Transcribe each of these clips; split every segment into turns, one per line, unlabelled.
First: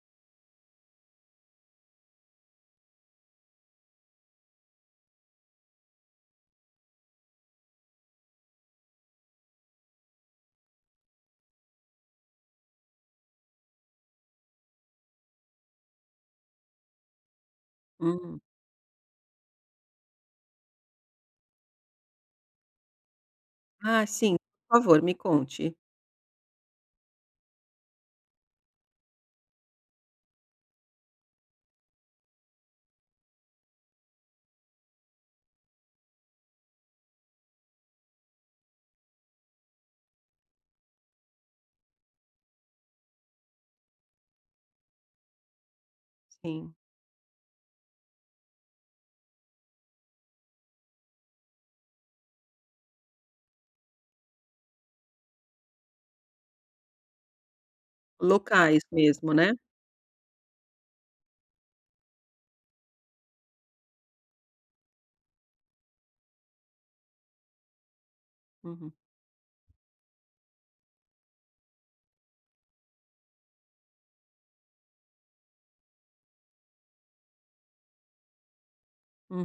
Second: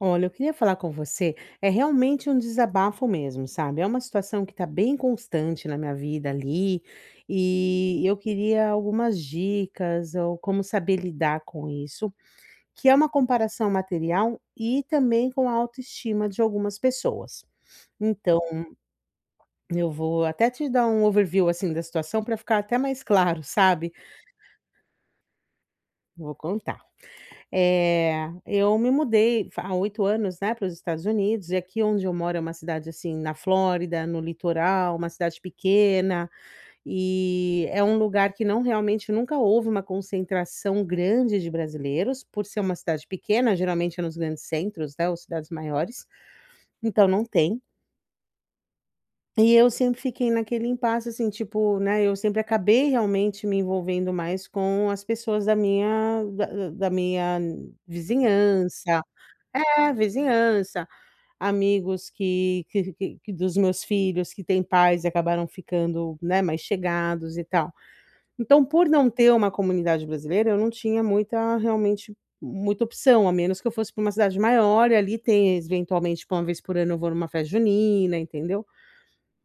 Olha, eu queria falar com você, é realmente um desabafo mesmo, sabe? É uma situação que tá bem constante na minha vida ali, e eu queria algumas dicas ou como saber lidar com isso, que é uma comparação material e também com a autoestima de algumas pessoas. Então,
Hum.
eu vou até te dar um overview assim da situação para ficar até mais claro, sabe?
Ah, sim, por favor, me conte.
Vou contar. Eu me mudei fa há 8 anos, né, para os Estados Unidos, e aqui onde eu moro é uma cidade, assim, na Flórida, no litoral, uma cidade pequena, e é um lugar que não realmente nunca houve uma concentração grande de brasileiros, por ser uma cidade pequena, geralmente é nos grandes centros, né, ou cidades maiores,
Sim.
então não tem. E eu sempre fiquei naquele impasse, assim, tipo, né, eu sempre acabei realmente me envolvendo mais com as pessoas da minha
Locais
vizinhança,
mesmo, né?
é, vizinhança, amigos que dos meus filhos que têm pais e acabaram ficando, né, mais chegados e tal. Então, por
Uhum,
não ter uma comunidade brasileira, eu não tinha muita realmente muita opção, a menos que eu fosse para uma cidade maior e ali tem eventualmente, tipo, uma vez por ano eu vou numa festa junina, entendeu.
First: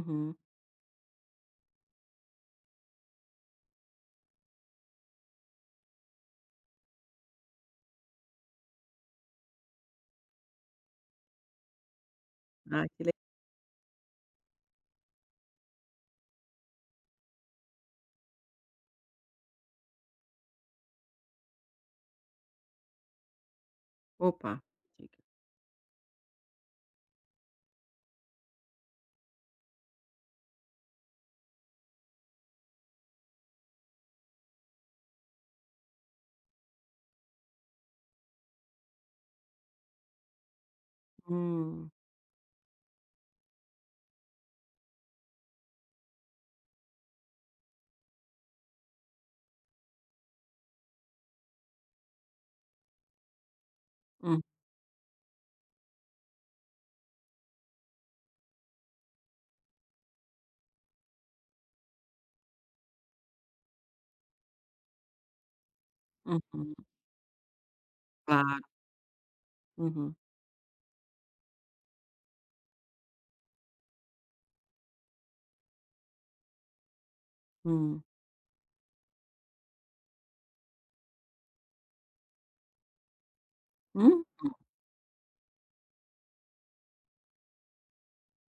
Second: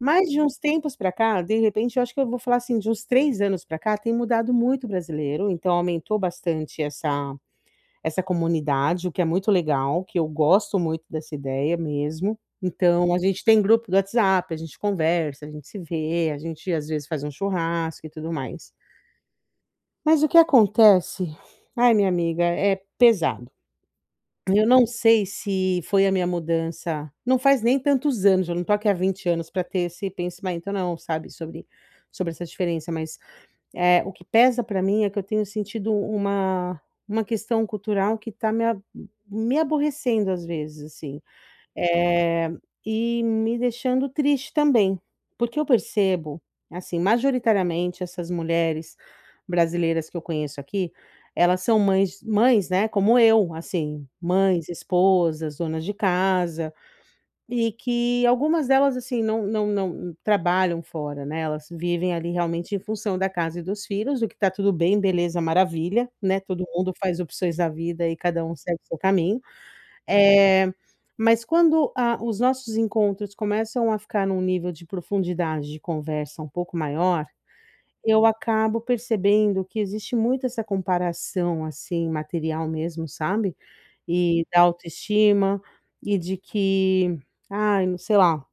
Mas de uns tempos pra cá, de repente, eu acho que eu vou falar assim, de uns 3 anos pra cá, tem mudado muito o brasileiro, então aumentou bastante essa comunidade, o que é muito legal, que eu gosto muito dessa ideia mesmo.
Ah, que le
Então a gente tem grupo do WhatsApp, a gente conversa, a gente se vê, a gente às vezes faz um churrasco e tudo mais. Mas o que acontece, ai minha amiga, é pesado.
opa,
Eu não
diga.
sei se foi a minha mudança não faz nem tantos anos, eu não tô aqui há 20 anos para ter esse pensamento não, sabe, sobre essa diferença, mas o que pesa para mim é que eu tenho sentido uma questão cultural que está me aborrecendo às vezes, assim,
Hum,
eh, e me deixando triste também, porque eu percebo, assim, majoritariamente essas mulheres brasileiras que eu conheço aqui, elas são mães mães, né, como eu, assim,
hum,
mães, esposas, donas de casa. E que algumas delas, assim, não trabalham fora, né, elas vivem ali realmente em função da casa e dos filhos, o que tá tudo bem, beleza, maravilha, né, todo
uhum.
mundo faz opções da vida e cada um
Claro.
segue o seu caminho.
Uhum,
é mas quando a os nossos encontros começam a ficar num nível de profundidade de conversa um pouco maior,
hum.
eu acabo percebendo que existe muito essa comparação, assim, material mesmo, sabe,
Hum?
e da autoestima e de que, ai, não sei lá,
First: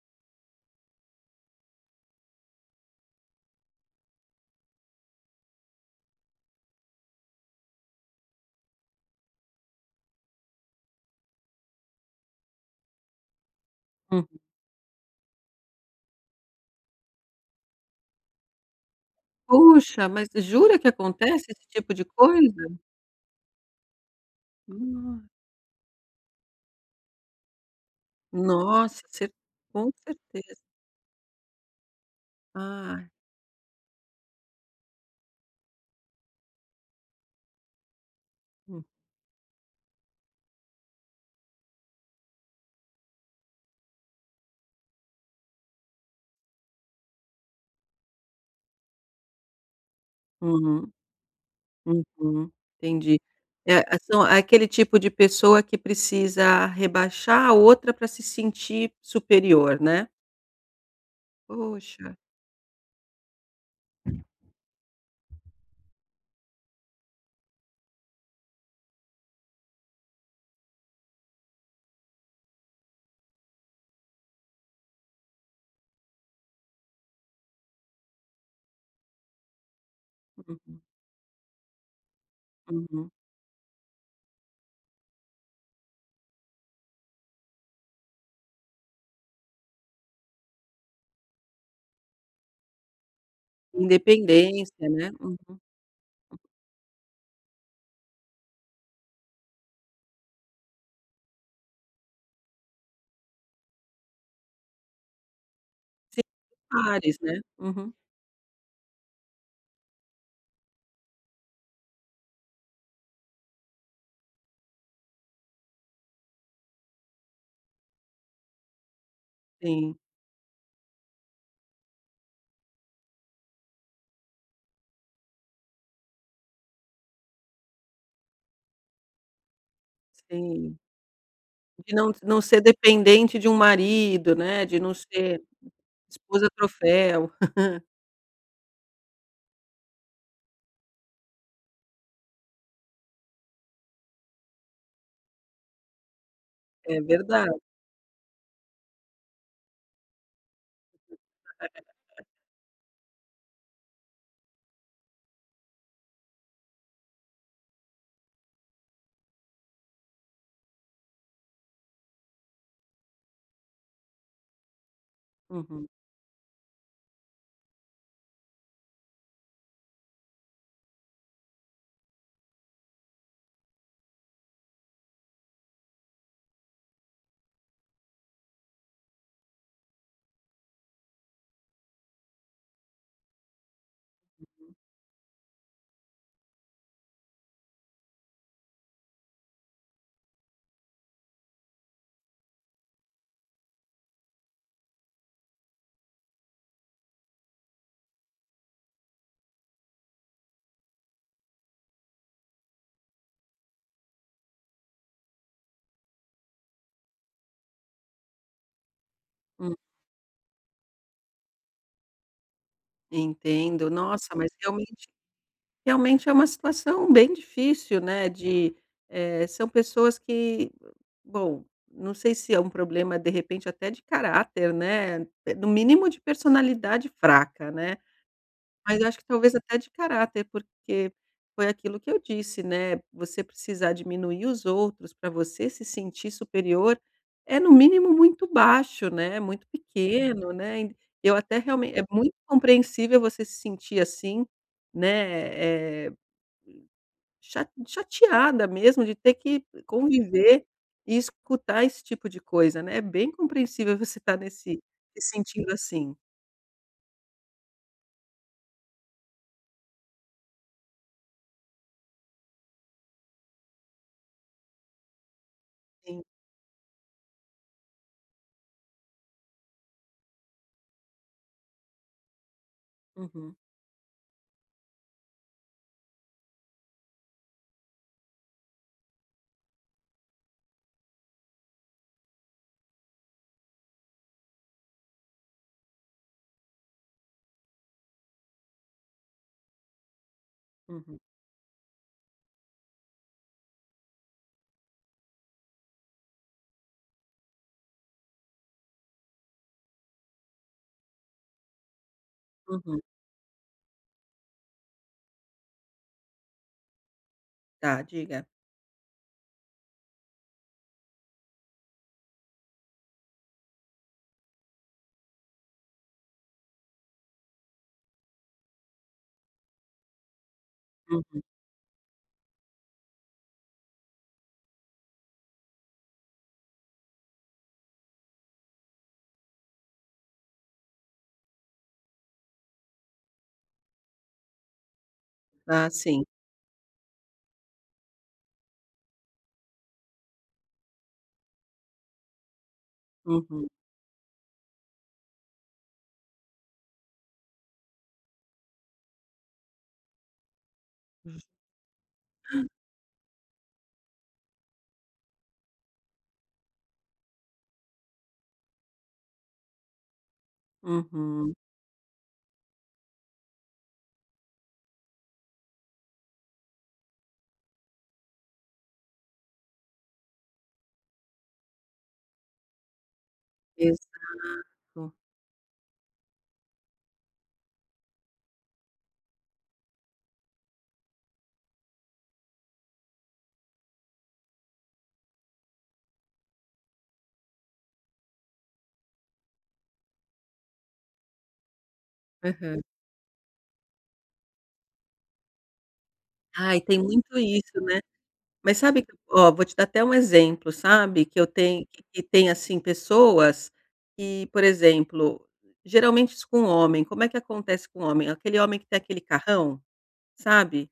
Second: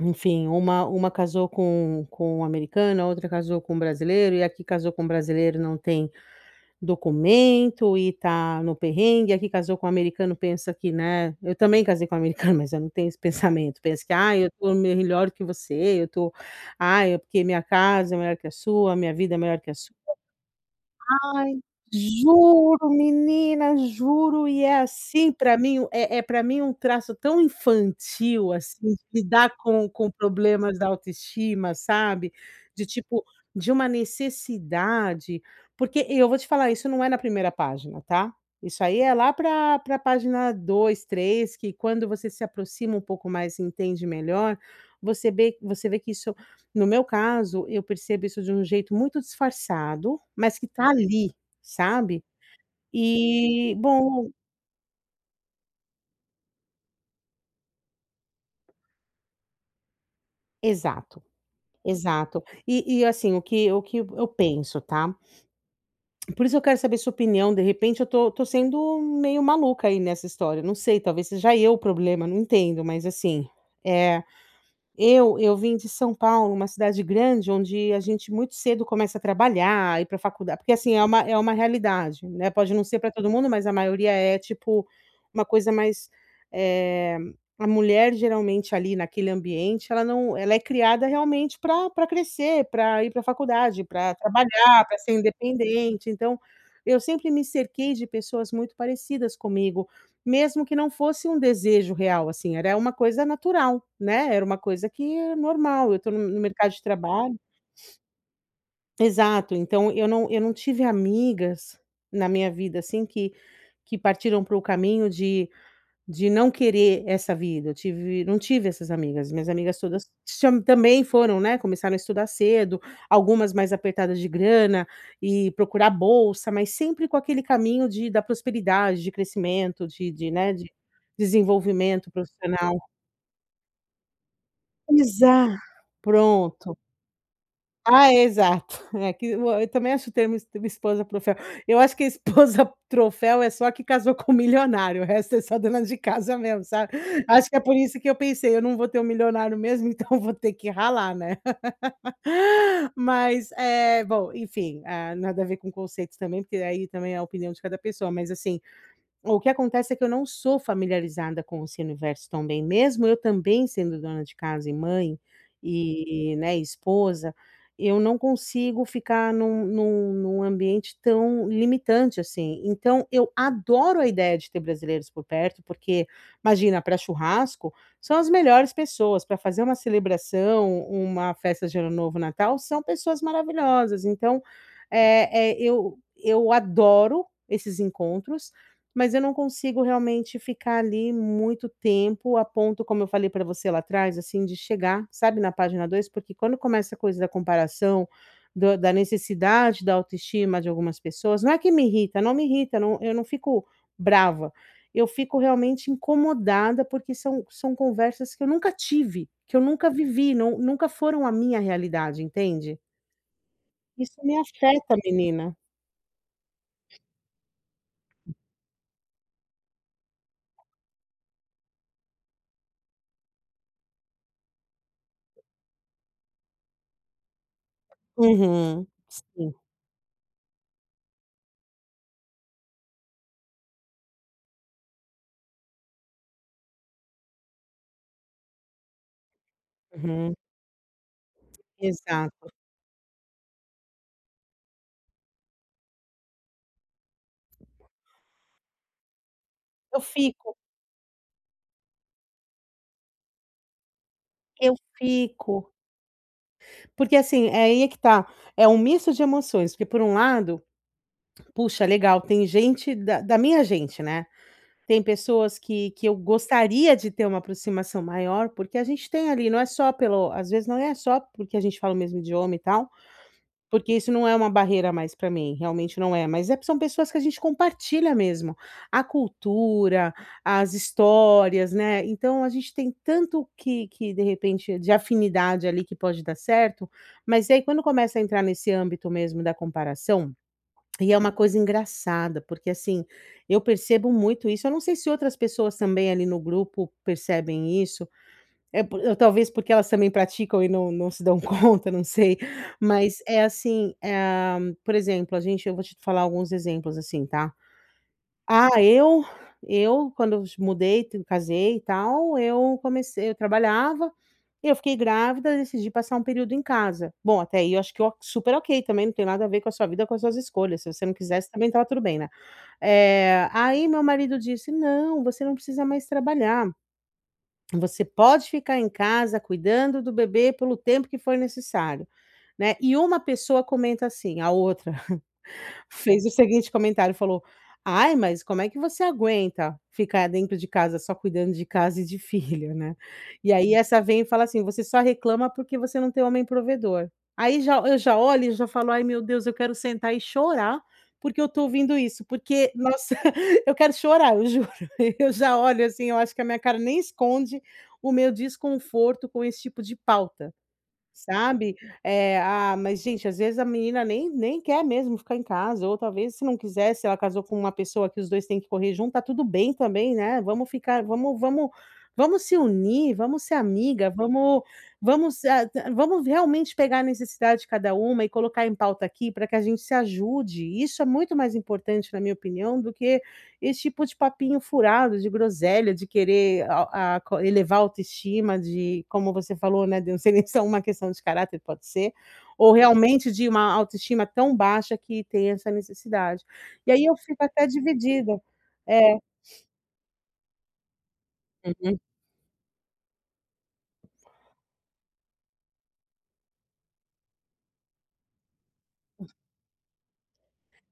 enfim, uma casou com um americano, a outra casou com um brasileiro e aqui casou com um brasileiro não tem documento e tá no perrengue, aqui casou com um americano pensa que, né, eu também casei com um americano, mas eu não tenho esse pensamento. Pensa que:
Uhum.
"Ai, eu tô melhor que você, eu tô, ai, é porque minha casa é melhor que a sua, minha vida é melhor que a".
Puxa, mas jura que acontece
Ai,
esse tipo de coisa?
juro menina, juro, e é
No
assim. Para mim é, pra mim, um traço tão infantil, assim, de
Nossa, cer
lidar
com
com
certeza.
problemas da autoestima, sabe, de
Ah.
tipo, de uma necessidade, porque eu vou te falar, isso não é na primeira página, tá,
Hum.
isso aí é lá para página 2, 3, que quando você se aproxima um pouco mais e entende melhor, você vê que isso, no meu caso, eu percebo isso de um jeito muito disfarçado, mas que tá
Uhum.
ali, sabe.
Uhum, entendi.
E
É a são
bom,
é aquele tipo de pessoa que precisa rebaixar a outra para se sentir superior, né.
exato,
Poxa.
exato. E assim, o que eu penso, tá. Por isso eu quero saber sua opinião, de repente eu tô sendo meio maluca aí nessa história, não sei, talvez seja eu o problema, não entendo, mas assim, eh eu vim de São Paulo, uma cidade grande, onde a gente muito cedo começa a trabalhar, ir para faculdade porque,
Uhum,
assim, é uma realidade, né, pode não ser
uhum.
para todo mundo, mas a maioria é, tipo, uma coisa mais, eh, a mulher geralmente ali naquele ambiente, ela não ela é criada realmente para pra crescer, para ir para faculdade, para trabalhar,
Independência,
para
né.
ser
Uhum.
independente, então, eu sempre me cerquei de pessoas muito parecidas comigo. Mesmo que não fosse um desejo real, assim, era uma coisa natural, né, era uma coisa que é normal, eu estou no
Sim,
no mercado de
pares,
trabalho,
né. Uhum.
exato, então eu não tive amigas na minha vida, assim, que partiram para o caminho de não querer essa vida, eu tive não tive essas amigas, minhas amigas
Sim,
todas cham também foram, né, começaram a estudar cedo, algumas mais apertadas de grana e procurar bolsa, mas sempre com aquele caminho de da prosperidade, de crescimento, de
sim. De
desenvolvimento
não ser
profissional.
dependente de um marido, né, de não
Exa
ser esposa
Pronto.
troféu.
Ah, é, exato. É que eu também acho o termo es esposa troféu. Eu acho que esposa troféu é só a que casou com milionário, o resto é só dona de casa mesmo, sabe.
É
Acho
verdade.
que é por isso que eu pensei: "Eu não vou ter um milionário mesmo, então vou ter que ralar, né". Mas, bom, enfim, ah, nada a ver com conceitos também, porque aí também é a opinião de cada pessoa, mas assim, o que acontece é que eu não sou familiarizada com esse universo tão bem, mesmo eu também sendo dona de casa e mãe,
Uhum,
e, né, esposa, eu não consigo ficar num ambiente tão limitante assim. Então eu adoro a ideia de ter brasileiros por perto, porque imagina, para churrasco, são as melhores pessoas, para fazer uma celebração, uma festa de Ano Novo, Natal, são pessoas maravilhosas. Então, eu adoro esses encontros, mas eu não consigo realmente ficar ali muito tempo, a ponto, como eu falei para você lá atrás, assim, de chegar, sabe, na página 2, porque quando começa a coisa da comparação, do da necessidade da autoestima de algumas pessoas, não é que me irrita, não me irrita, não, eu não fico brava, eu fico realmente incomodada, porque são conversas que eu nunca tive, que eu
hum.
nunca vivi, não nunca foram a minha realidade, entende?
Entendo.
Isso
Nossa,
me
mas
afeta,
realmente
menina.
Realmente é uma situação bem difícil, né, são pessoas que, bom, não sei se é um problema, de repente, até de caráter, né, no mínimo de personalidade fraca, né,
Uhum.
mas eu acho que
Sim.
talvez até de caráter, porque foi aquilo que eu disse, né, você precisar diminuir os outros para você se sentir superior é, no mínimo, muito baixo, né, muito
Uhum.
pequeno, né. Eu até Realmente é muito
Exato.
compreensível você se sentir assim, né, eh chateada mesmo de ter que
Eu fico
conviver e escutar esse tipo de coisa, né, é bem compreensível você estar
Eu
nesse se sentindo
fico,
assim.
porque assim, é aí é que tá, é um misto de emoções, porque por um lado, puxa legal, tem gente da minha gente, né, tem pessoas que eu
Sim.
gostaria de ter uma aproximação maior, porque a gente tem ali, não é só pelo, às vezes não é só porque a gente fala o mesmo idioma e tal,
Uhum,
porque isso não é uma barreira mais para mim, realmente não é, mas são pessoas que a gente compartilha mesmo, a cultura, as histórias, né, então a gente tem tanto que de repente de afinidade ali que pode dar certo, mas aí quando começa a entrar nesse âmbito mesmo da comparação, e é
uhum,
uma coisa engraçada, porque assim, eu percebo muito isso, eu não sei se outras pessoas também ali no grupo percebem isso, é por eu talvez porque elas também praticam e não se dão conta, não sei,
uhum.
mas é assim, por exemplo, a gente eu vou te falar alguns exemplos, assim, tá.
Tá, diga.
Ah, eu quando eu mudei, te casei e tal, eu trabalhava, e eu fiquei grávida, decidi passar um período em casa. Bom, até aí eu acho que o super ok também, não tem nada a ver com a sua vida, com as suas escolhas, se você não
Uhum.
quisesse também estava tudo bem, né. Aí meu marido disse: "Não, você não precisa mais trabalhar. Você pode ficar em casa cuidando do bebê pelo tempo que for necessário", né. E uma pessoa comenta assim, a outra
Ah, sim.
fez o seguinte comentário, falou: "Ai, mas como é que você aguenta ficar dentro de casa só cuidando de casa e de filho, né". E
Uhum,
aí essa vem e fala assim: "Você só reclama porque você não tem homem provedor". Aí já eu já olho e já falo: "Ai meu Deus, eu quero sentar e chorar, porque eu tô ouvindo isso", porque nossa, eu quero chorar, eu juro. Eu já olho assim, eu acho que a minha cara nem esconde o meu desconforto com esse tipo de pauta.
uhum.
Sabe? Mas gente, às vezes a menina nem quer mesmo ficar em casa, ou talvez se não quiser, se ela casou com uma pessoa que os 2 têm que correr junto, tá tudo bem também, né, vamos se unir, vamos ser amiga,
Exato.
vamos a vamos realmente pegar a necessidade de cada uma e colocar em pauta aqui para que a gente se ajude. Isso é muito mais importante, na minha opinião, do que esse tipo de papinho furado, de groselha, de querer elevar a autoestima, de como você falou, né, de não ser nem só uma questão de caráter, pode ser, ou
Aham.
realmente de uma autoestima tão baixa que tem essa necessidade.
Ai,
E
tem
aí eu
muito
fico até
isso, né.
dividida.
Mas sabe que
É.
ó, vou te dar até um exemplo, sabe, que eu tenho
Uhum.
que tem, assim, pessoas que, por exemplo, geralmente isso com um homem, como é que acontece com um homem? Aquele homem que tem aquele carrão, sabe?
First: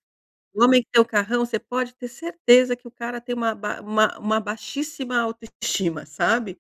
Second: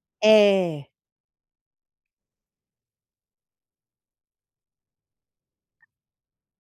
O homem que
É,
tem o carrão, você pode ter certeza que o cara tem uma ba uma baixíssima autoestima, sabe,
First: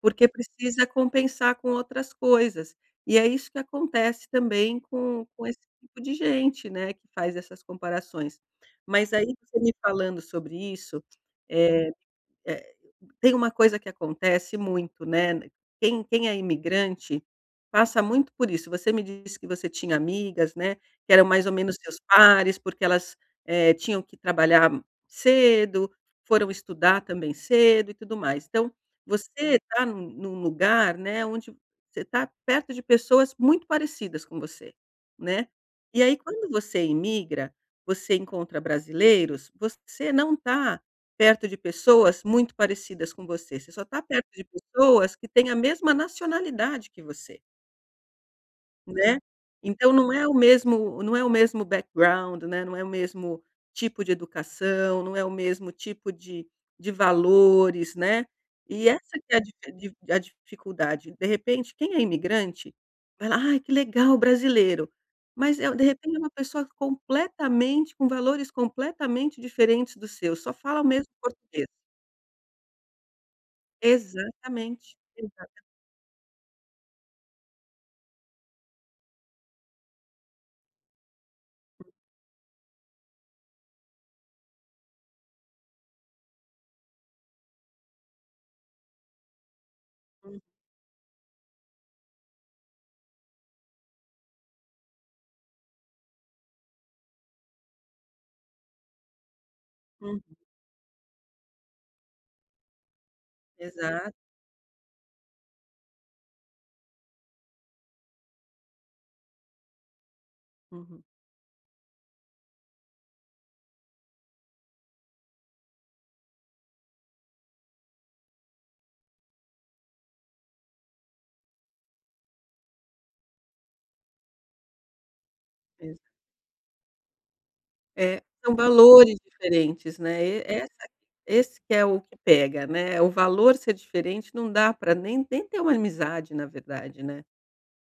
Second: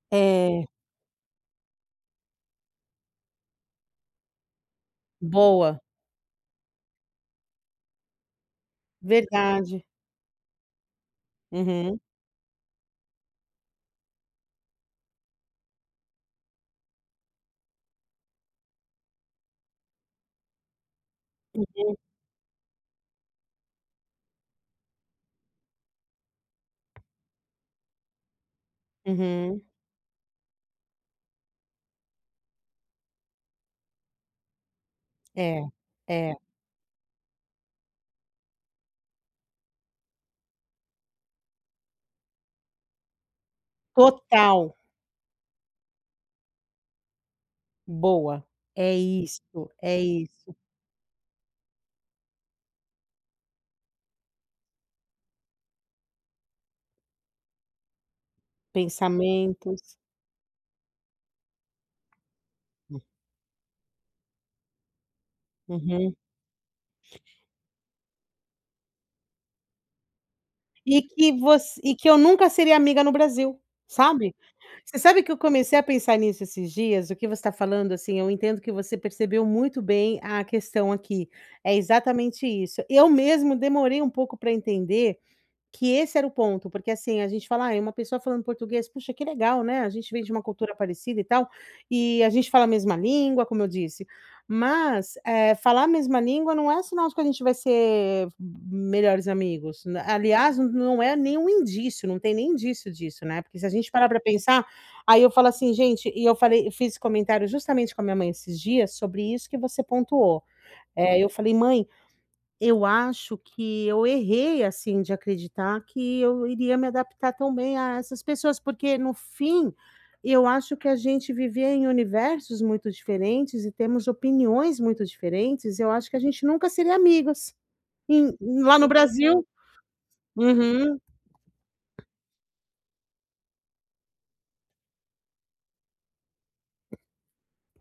porque
é.
precisa compensar com outras coisas. E é isso que acontece também com esse
Boa,
tipo de gente, né, que faz essas comparações. Mas aí você me
verdade.
falando sobre isso, eh
Uhum,
eh tem uma coisa que acontece muito, né, quem é imigrante passa muito por isso. Você me disse que você tinha amigas, né, que eram mais ou menos seus pares, porque elas, tinham que trabalhar cedo, foram estudar também cedo e tudo mais. Então, você
uhum.
está num lugar, né, onde você está perto de pessoas muito parecidas com você, né.
É,
E aí
é.
quando você imigra, você encontra brasileiros, você não está perto de pessoas muito parecidas com você, você só está perto de
Total.
pessoas que têm a mesma nacionalidade que você,
Boa. É
né.
isso,
Então
é
não é o
isso.
mesmo não é o mesmo background, né, não é o mesmo tipo de educação, não é o mesmo tipo de valores, né. E essa que é a dife
Pensamentos.
di a dificuldade, de repente quem é imigrante, vai lá: "Ai que legal, brasileiro", mas de
Uhum.
repente é uma pessoa completamente com valores completamente diferentes dos seus, só fala o
E
mesmo
que
português.
você e que eu nunca seria amiga no Brasil, sabe.
Exatamente.
Você sabe que eu
Exato.
comecei a pensar nisso esses dias, o que você está falando, assim, eu entendo que você percebeu muito bem a questão aqui, é exatamente isso. Eu mesmo demorei um pouco para entender que esse era o ponto, porque assim, a gente fala: "Ah, é uma pessoa falando português, puxa, que legal, né, a gente vem de uma cultura parecida e tal, e a gente fala a mesma língua", como eu disse. Mas, falar a mesma língua não é sinal de que a gente vai ser melhores amigos, n
Uhum.
aliás, n- não é nenhum indício, não tem nem indício disso, né, porque se a gente parar
Exato.
para pensar, aí eu falo assim: "Gente", e eu fiz esse comentário justamente com a minha mãe esses dias sobre isso que você pontuou.
Uhum.
Eu falei: "Mãe, eu acho que eu errei, assim, de acreditar que eu iria me adaptar tão bem a essas pessoas, porque no fim, eu acho que a gente vivia em universos muito diferentes e temos opiniões muito diferentes, eu acho
Exa
que a gente nunca seria amigas.
É,
Em
são
lá no
valores
Brasil".
diferentes, né, e essa
Uhum.
esse que é o que pega, né, o valor ser diferente não dá pra nem ter uma amizade, na verdade, né.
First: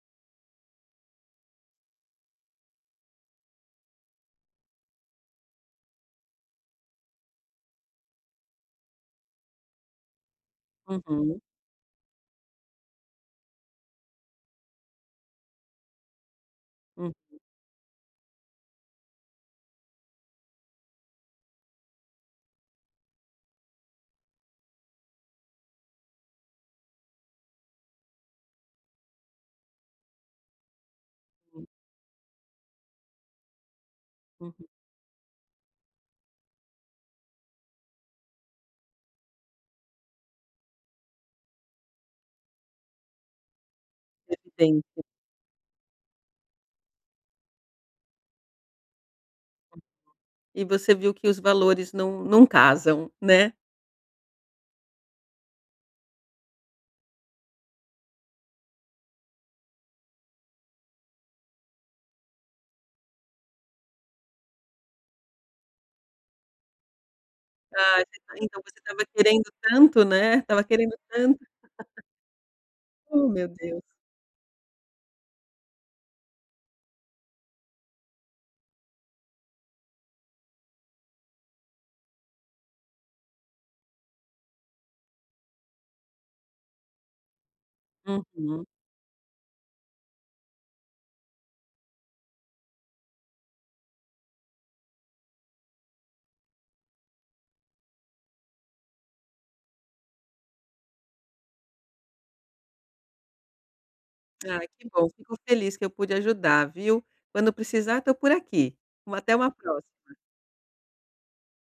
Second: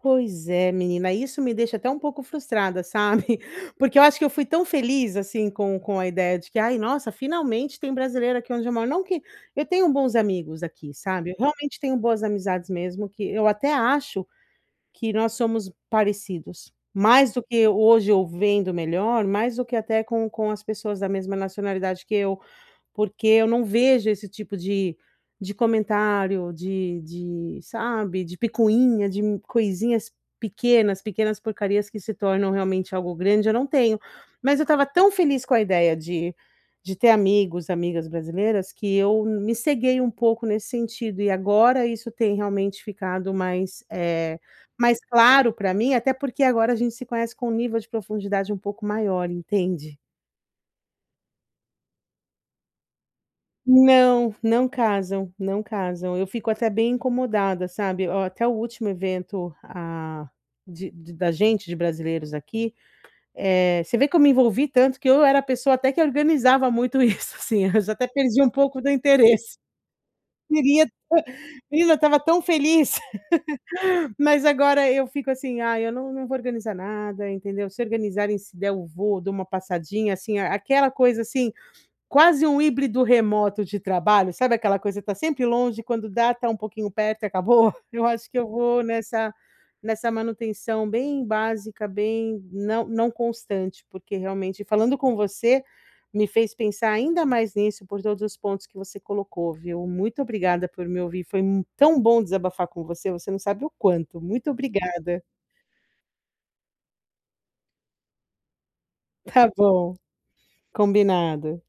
Pois é, menina, isso me deixa até um pouco frustrada, sabe? Porque eu acho que eu fui tão feliz, assim, com a ideia de que: "Ai, nossa, finalmente tem brasileiro aqui onde eu moro". Não que eu tenho bons amigos aqui, sabe? Eu
Uhum.
realmente tenho boas amizades mesmo, que eu até acho que nós somos parecidos,
Uhum.
mais do que hoje eu vendo melhor, mais do que até com as pessoas da mesma nacionalidade que eu. Porque eu não vejo esse tipo de comentário, de, sabe, de picuinha, de coisinhas pequenas, pequenas porcarias que se tornam realmente algo grande, eu não tenho. Mas eu
Uhum.
estava tão feliz com a ideia de ter amigos, amigas brasileiras, que eu me ceguei um pouco nesse sentido, e agora isso tem realmente ficado mais, mais
Evidente.
claro para mim, até porque agora a gente se conhece com um nível de profundidade um pouco maior, entende?
E você viu que os valores não casam, né.
Não, não casam, não casam. Eu fico até bem incomodada, sabe. Ó, até o último evento, ah, de da gente, de brasileiros aqui, você vê que eu me envolvi tanto que eu era a pessoa até que organizava muito isso, assim, eu já
Ah,
até
você tá
perdi um
então você
pouco do
estava querendo
interesse.
tanto, né, estava
Queria,
querendo tanto.
menina, eu estava tão feliz,
Oh, meu Deus.
mas agora eu fico assim: "Ah, eu não vou organizar nada", entendeu. Se organizarem, se der eu vou, dou uma passadinha, assim, aquela coisa assim. Quase um híbrido remoto de trabalho, sabe, aquela coisa, tá sempre longe, quando dá tá um pouquinho perto e acabou? Eu acho que eu
Uhum.
vou nessa nessa manutenção bem básica, bem não constante, porque realmente falando com você, me fez pensar ainda mais nisso por todos os pontos que você colocou, viu. Muito obrigada por me ouvir, foi mu tão bom desabafar com você, você não sabe o quanto. Muito
Ah, que bom,
obrigada.
fico feliz que eu pude ajudar, viu. Quando precisar, estou por aqui. Uma Até
Tá
uma próxima.
bom, combinado.